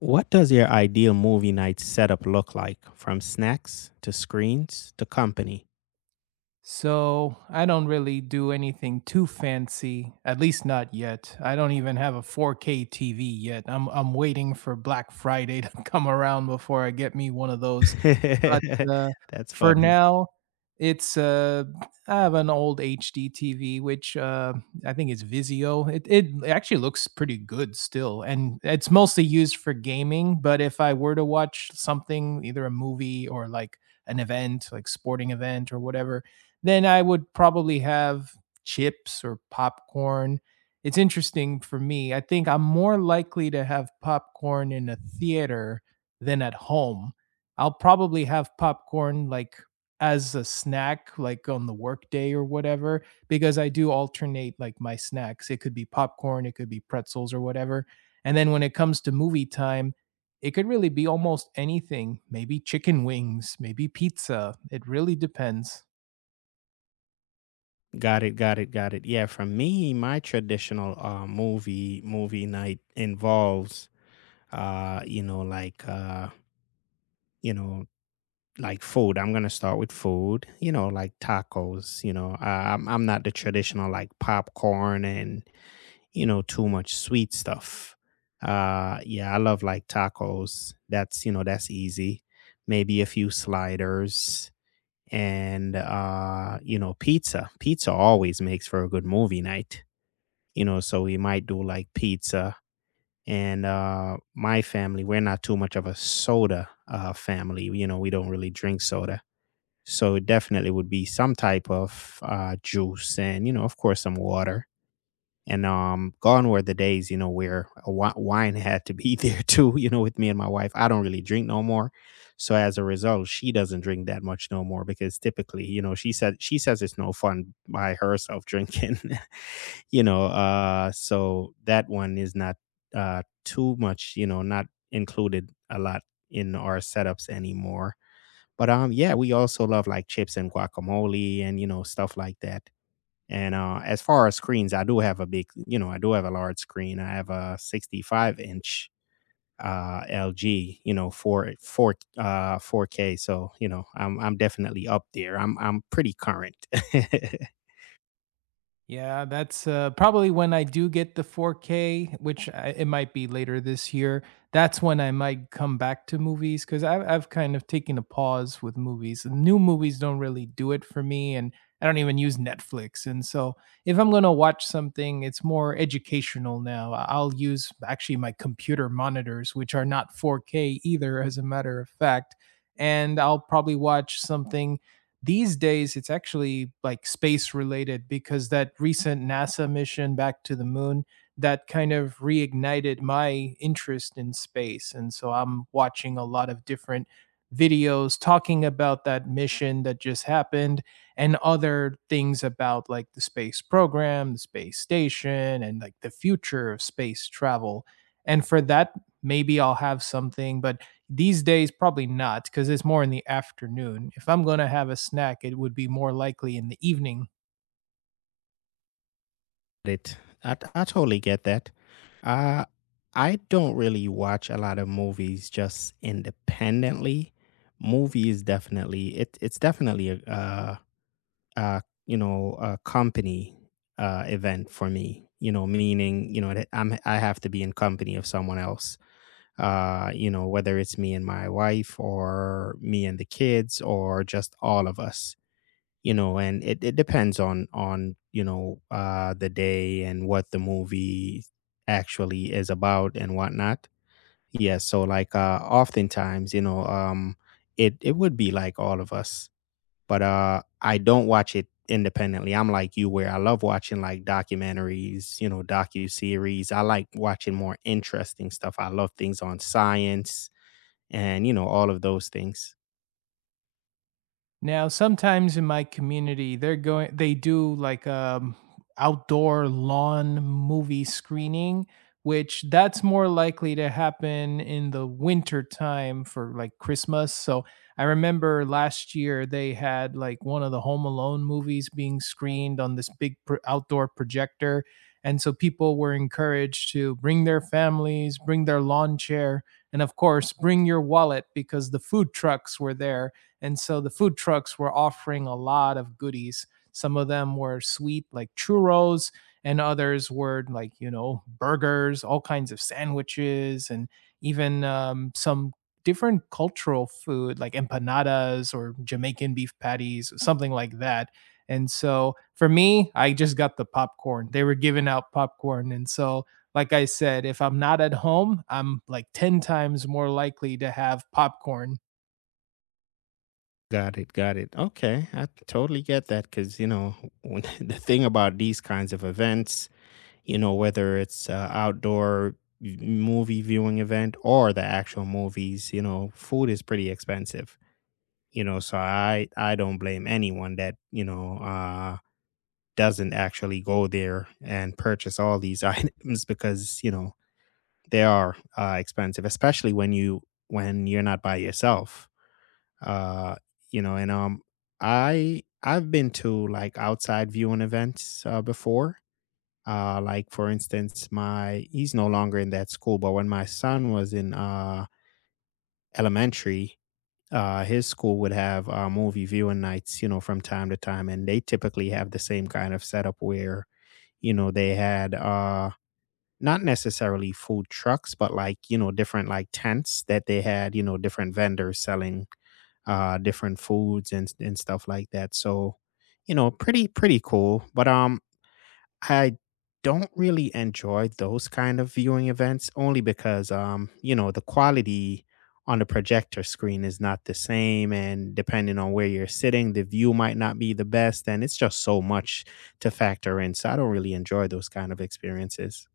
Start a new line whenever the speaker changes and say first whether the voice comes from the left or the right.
left: What does your ideal movie night setup look like from snacks to screens to company?
right: So I don't really do anything too fancy, at least not yet. I don't even have a 4K TV yet. I'm waiting for Black Friday to come around before I get me one of those. But, uh,
left: That's
right: for
left: funny.
right: now, it's, uh I have an old HD TV, which, I think is Vizio. It actually looks pretty good still, and it's mostly used for gaming, but if I were to watch something, either a movie or, like, an event, like sporting event or whatever, then I would probably have chips or popcorn. It's interesting for me. I think I'm more likely to have popcorn in a theater than at home. I'll probably have popcorn like as a snack, like on the workday or whatever, because I do alternate like my snacks. It could be popcorn, it could be pretzels or whatever. And then when it comes to movie time, it could really be almost anything. Maybe chicken wings, maybe pizza. It really depends.
left: Got it, got it, got it. Yeah, for me, my traditional movie night involves like you know, like food. I'm gonna start with food, like tacos. I'm not the traditional like popcorn and, too much sweet stuff. Yeah, I love like tacos. That's easy. Maybe a few sliders and, pizza. Pizza always makes for a good movie night, so we might do like pizza. And my family, we're not too much of a soda family. We don't really drink soda. So it definitely would be some type of juice, and, of course, some water. And gone were the days, where a wine had to be there too, with me and my wife. I don't really drink no more. So as a result, she doesn't drink that much no more because typically, she says it's no fun by herself drinking. So that one is not too much, not included a lot in our setups anymore. But yeah, we also love like chips and guacamole and stuff like that. And as far as screens, I do have a big, I do have a large screen. I have a 65 inch LG, four four 4K. So, I'm definitely up there. I'm pretty current.
right: Yeah, that's probably when I do get the 4K, which it might be later this year. That's when I might come back to movies because I've kind of taken a pause with movies. New movies don't really do it for me, and I don't even use Netflix. And so if I'm going to watch something, it's more educational now. I'll use actually my computer monitors, which are not 4K either, as a matter of fact. And I'll probably watch something these days. It's actually like space related because that recent NASA mission back to the moon, that kind of reignited my interest in space. And so I'm watching a lot of different videos talking about that mission that just happened and other things about like the space program, the space station, and like the future of space travel. And for that, maybe I'll have something, but these days, probably not because it's more in the afternoon. If I'm going to have a snack, it would be more likely in the evening.
left: it, I totally get that. Uh, I don't really watch a lot of movies just independently. Movies definitely, it's definitely a company event for me. Meaning you know that I have to be in company of someone else. Whether it's me and my wife, or me and the kids, or just all of us. And it depends on the day and what the movie actually is about and whatnot. Yes, so like oftentimes, it would be like all of us, but I don't watch it independently. I'm like you, where I love watching like documentaries, docu-series. I like watching more interesting stuff. I love things on science, and, all of those things.
right: Now, sometimes in my community, they do like outdoor lawn movie screening, which that's more likely to happen in the winter time for like Christmas. So I remember last year they had like one of the Home Alone movies being screened on this outdoor projector. And so people were encouraged to bring their families, bring their lawn chair, and of course, bring your wallet because the food trucks were there. And so the food trucks were offering a lot of goodies. Some of them were sweet, like churros, and others were like, you know, burgers, all kinds of sandwiches, and even some different cultural food like empanadas or Jamaican beef patties, something like that. And so for me, I just got the popcorn. They were giving out popcorn. And so, like I said, if I'm not at home, I'm like 10 times more likely to have popcorn.
left: Got it, got it. Okay, I totally get that, because, the thing about these kinds of events, whether it's outdoor movie viewing event or the actual movies, food is pretty expensive. So I don't blame anyone that doesn't actually go there and purchase all these items, because they are, expensive, especially when you're not by yourself, uh and, I've been to like outside viewing events before, like, for instance, my he's no longer in that school, but when my son was in elementary, his school would have movie viewing nights, from time to time, and they typically have the same kind of setup where they had, not necessarily food trucks, but like different like tents that they had, different vendors selling different foods, and stuff like that. So, pretty cool. But I don't really enjoy those kind of viewing events, only because, the quality on the projector screen is not the same, and depending on where you're sitting, the view might not be the best, and it's just so much to factor in. So I don't really enjoy those kind of experiences.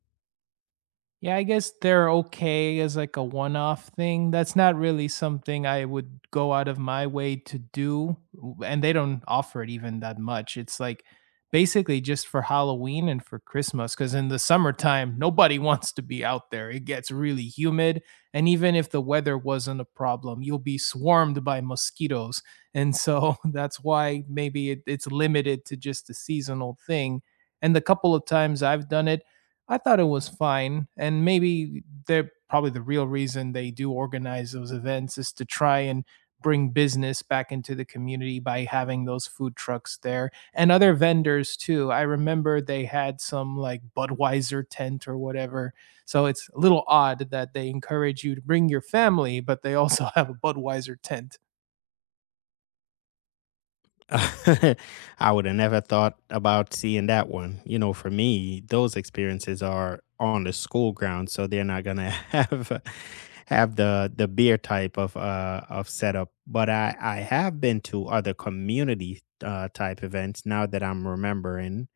right: Yeah, I guess they're okay as like a one-off thing. That's not really something I would go out of my way to do, and they don't offer it even that much. It's like basically just for Halloween and for Christmas cuz in the summertime nobody wants to be out there. It gets really humid, and even if the weather wasn't a problem, you'll be swarmed by mosquitoes. And so that's why maybe it's limited to just a seasonal thing. And the couple of times I've done it, I thought it was fine, and maybe they're probably the real reason they do organize those events is to try and bring business back into the community by having those food trucks there and other vendors too. I remember they had some like Budweiser tent or whatever. So it's a little odd that they encourage you to bring your family, but they also have a Budweiser tent.
left: I would have never thought about seeing that one. For me, those experiences are on the school grounds, so they're not gonna have the beer type of setup. But I have been to other community type events. Now that I'm remembering,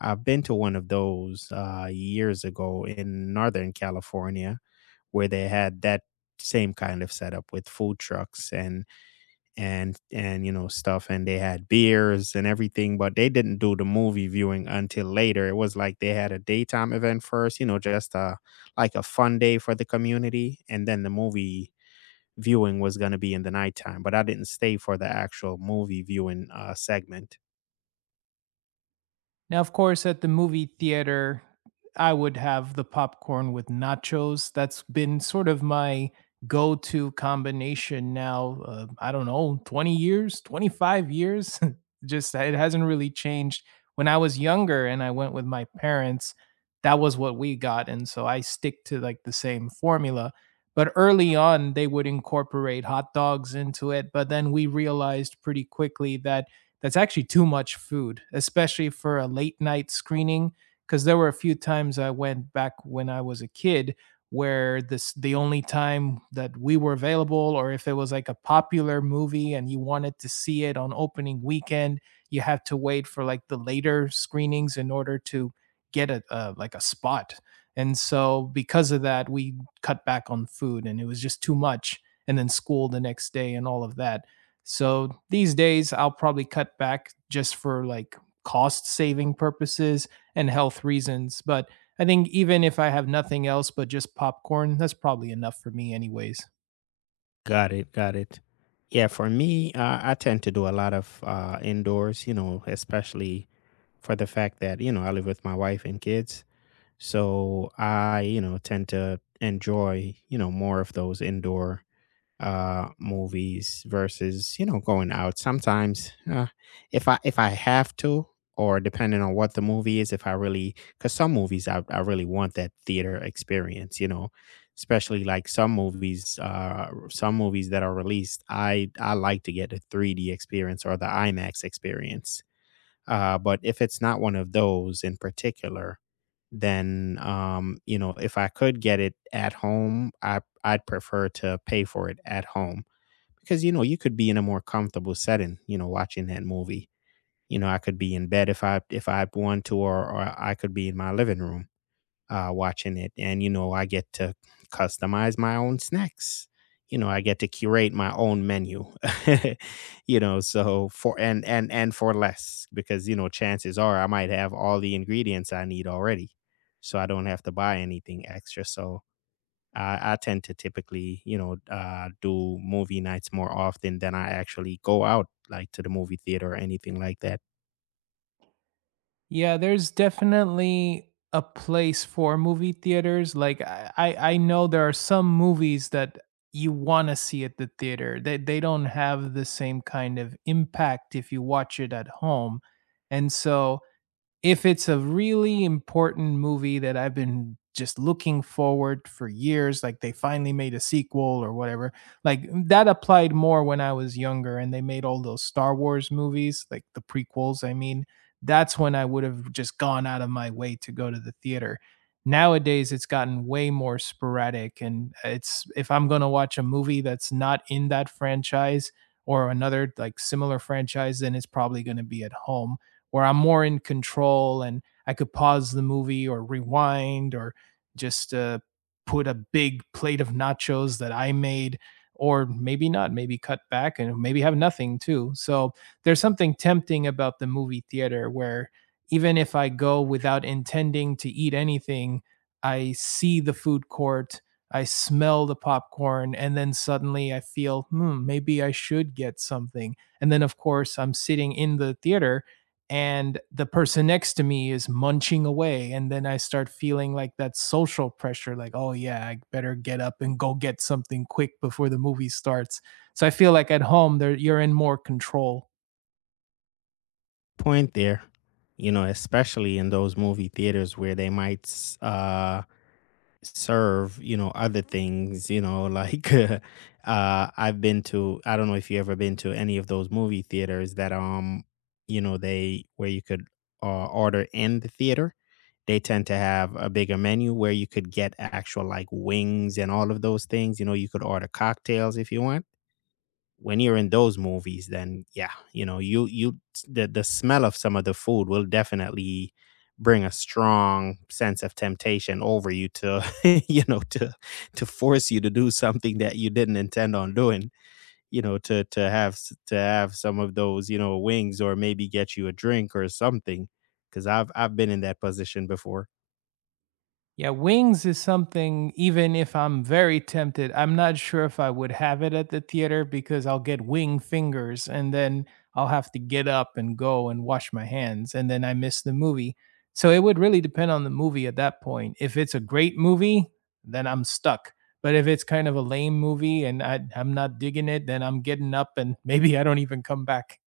left: I've been to one of those years ago in Northern California, where they had that same kind of setup with food trucks, and stuff, and they had beers and everything. But they didn't do the movie viewing until later. It was like they had a daytime event first, just like a fun day for the community, and then the movie viewing was going to be in the nighttime. But I didn't stay for the actual movie viewing segment.
right: Now, of course, at the movie theater, I would have the popcorn with nachos. That's been sort of my go to combination now. I don't know, 20 years, 25 years. Just it hasn't really changed. When I was younger and I went with my parents, that was what we got. And so I stick to like the same formula. But early on, they would incorporate hot dogs into it. But then we realized pretty quickly that that's actually too much food, especially for a late night screening. Because there were a few times I went back when I was a kid where this the only time that we were available, or if it was like a popular movie and you wanted to see it on opening weekend, you have to wait for like the later screenings in order to get a like a spot. And so because of that, we cut back on food, and it was just too much. And then school the next day and all of that. So these days, I'll probably cut back just for like cost saving purposes and health reasons. But I think even if I have nothing else but just popcorn, that's probably enough for me, anyways.
left: Got it, got it. Yeah, for me, I tend to do a lot of indoors, especially for the fact that I live with my wife and kids. So I, tend to enjoy, more of those indoor movies versus, going out. Sometimes, if I have to, or depending on what the movie is, if I really... cuz some movies, I really want that theater experience, especially like some movies, some movies that are released, I like to get the 3D experience or the IMAX experience. But if it's not one of those in particular, then, if I could get it at home, I'd prefer to pay for it at home, because, you could be in a more comfortable setting, watching that movie. I could be in bed if I want to, or I could be in my living room, watching it. And, I get to customize my own snacks. I get to curate my own menu, so for and for less, because, chances are I might have all the ingredients I need already. So I don't have to buy anything extra. So I tend to typically, do movie nights more often than I actually go out, like, to the movie theater or anything like that.
right: Yeah, there's definitely a place for movie theaters. Like I know there are some movies that you want to see at the theater. They don't have the same kind of impact if you watch it at home. And so if it's a really important movie that I've been just looking forward for years, like they finally made a sequel or whatever, like that applied more when I was younger and they made all those Star Wars movies, like the prequels, I mean, that's when I would have just gone out of my way to go to the theater. Nowadays, it's gotten way more sporadic. And it's if I'm going to watch a movie that's not in that franchise or another like similar franchise, then it's probably going to be at home where I'm more in control and I could pause the movie or rewind or just put a big plate of nachos that I made, or maybe not, maybe cut back and maybe have nothing too. So there's something tempting about the movie theater where even if I go without intending to eat anything, I see the food court. I smell the popcorn, and then suddenly I feel, hmm, maybe I should get something. And then, of course, I'm sitting in the theater and the person next to me is munching away, and then I start feeling like that social pressure, like, oh yeah, I better get up and go get something quick before the movie starts. So I feel like at home there you're in more control.
left: Point there, especially in those movie theaters where they might serve, other things, like, I've been to, I don't know if you ever been to any of those movie theaters that, where you could, order in the theater. They tend to have a bigger menu where you could get actual like wings and all of those things. You know, you could order cocktails if you want. When you're in those movies, then yeah, you you the smell of some of the food will definitely bring a strong sense of temptation over you to you know to to force you to do something that you didn't intend on doing, to have some of those, wings, or maybe get you a drink or something. Cuz I've been in that position before.
right: Yeah, wings is something even if I'm very tempted, I'm not sure if I would have it at the theater because I'll get wing fingers and then I'll have to get up and go and wash my hands and then I miss the movie. So it would really depend on the movie at that point. If it's a great movie, then I'm stuck. But if it's kind of a lame movie and I'm not digging it, then I'm getting up and maybe I don't even come back.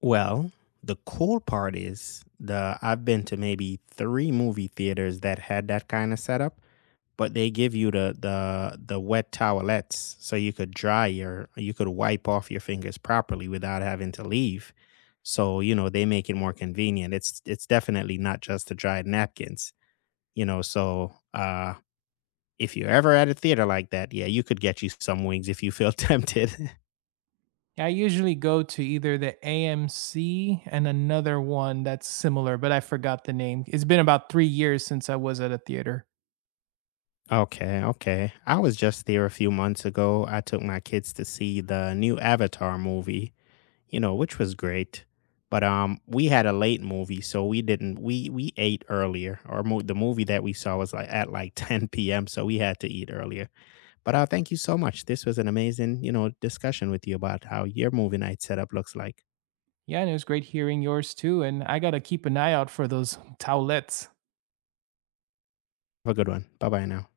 left: Well, the cool part is, the I've been to maybe three movie theaters that had that kind of setup, but they give you the wet towelettes, so you could dry your you could wipe off your fingers properly without having to leave. So, they make it more convenient. It's definitely not just the dried napkins, so, if you're ever at a theater like that, yeah, you could get you some wings if you feel tempted.
right: Yeah, I usually go to either the AMC and another one that's similar, but I forgot the name. It's been about 3 years since I was at a theater.
left: Okay, okay. I was just there a few months ago. I took my kids to see the new Avatar movie, which was great. But we had a late movie, so we didn't. We ate earlier. Or the movie that we saw was like at like 10 p.m. So we had to eat earlier. But thank you so much. This was an amazing, discussion with you about how your movie night setup looks like.
right: Yeah, and it was great hearing yours too. And I got to keep an eye out for those towelettes.
left: Have a good one. Bye bye now.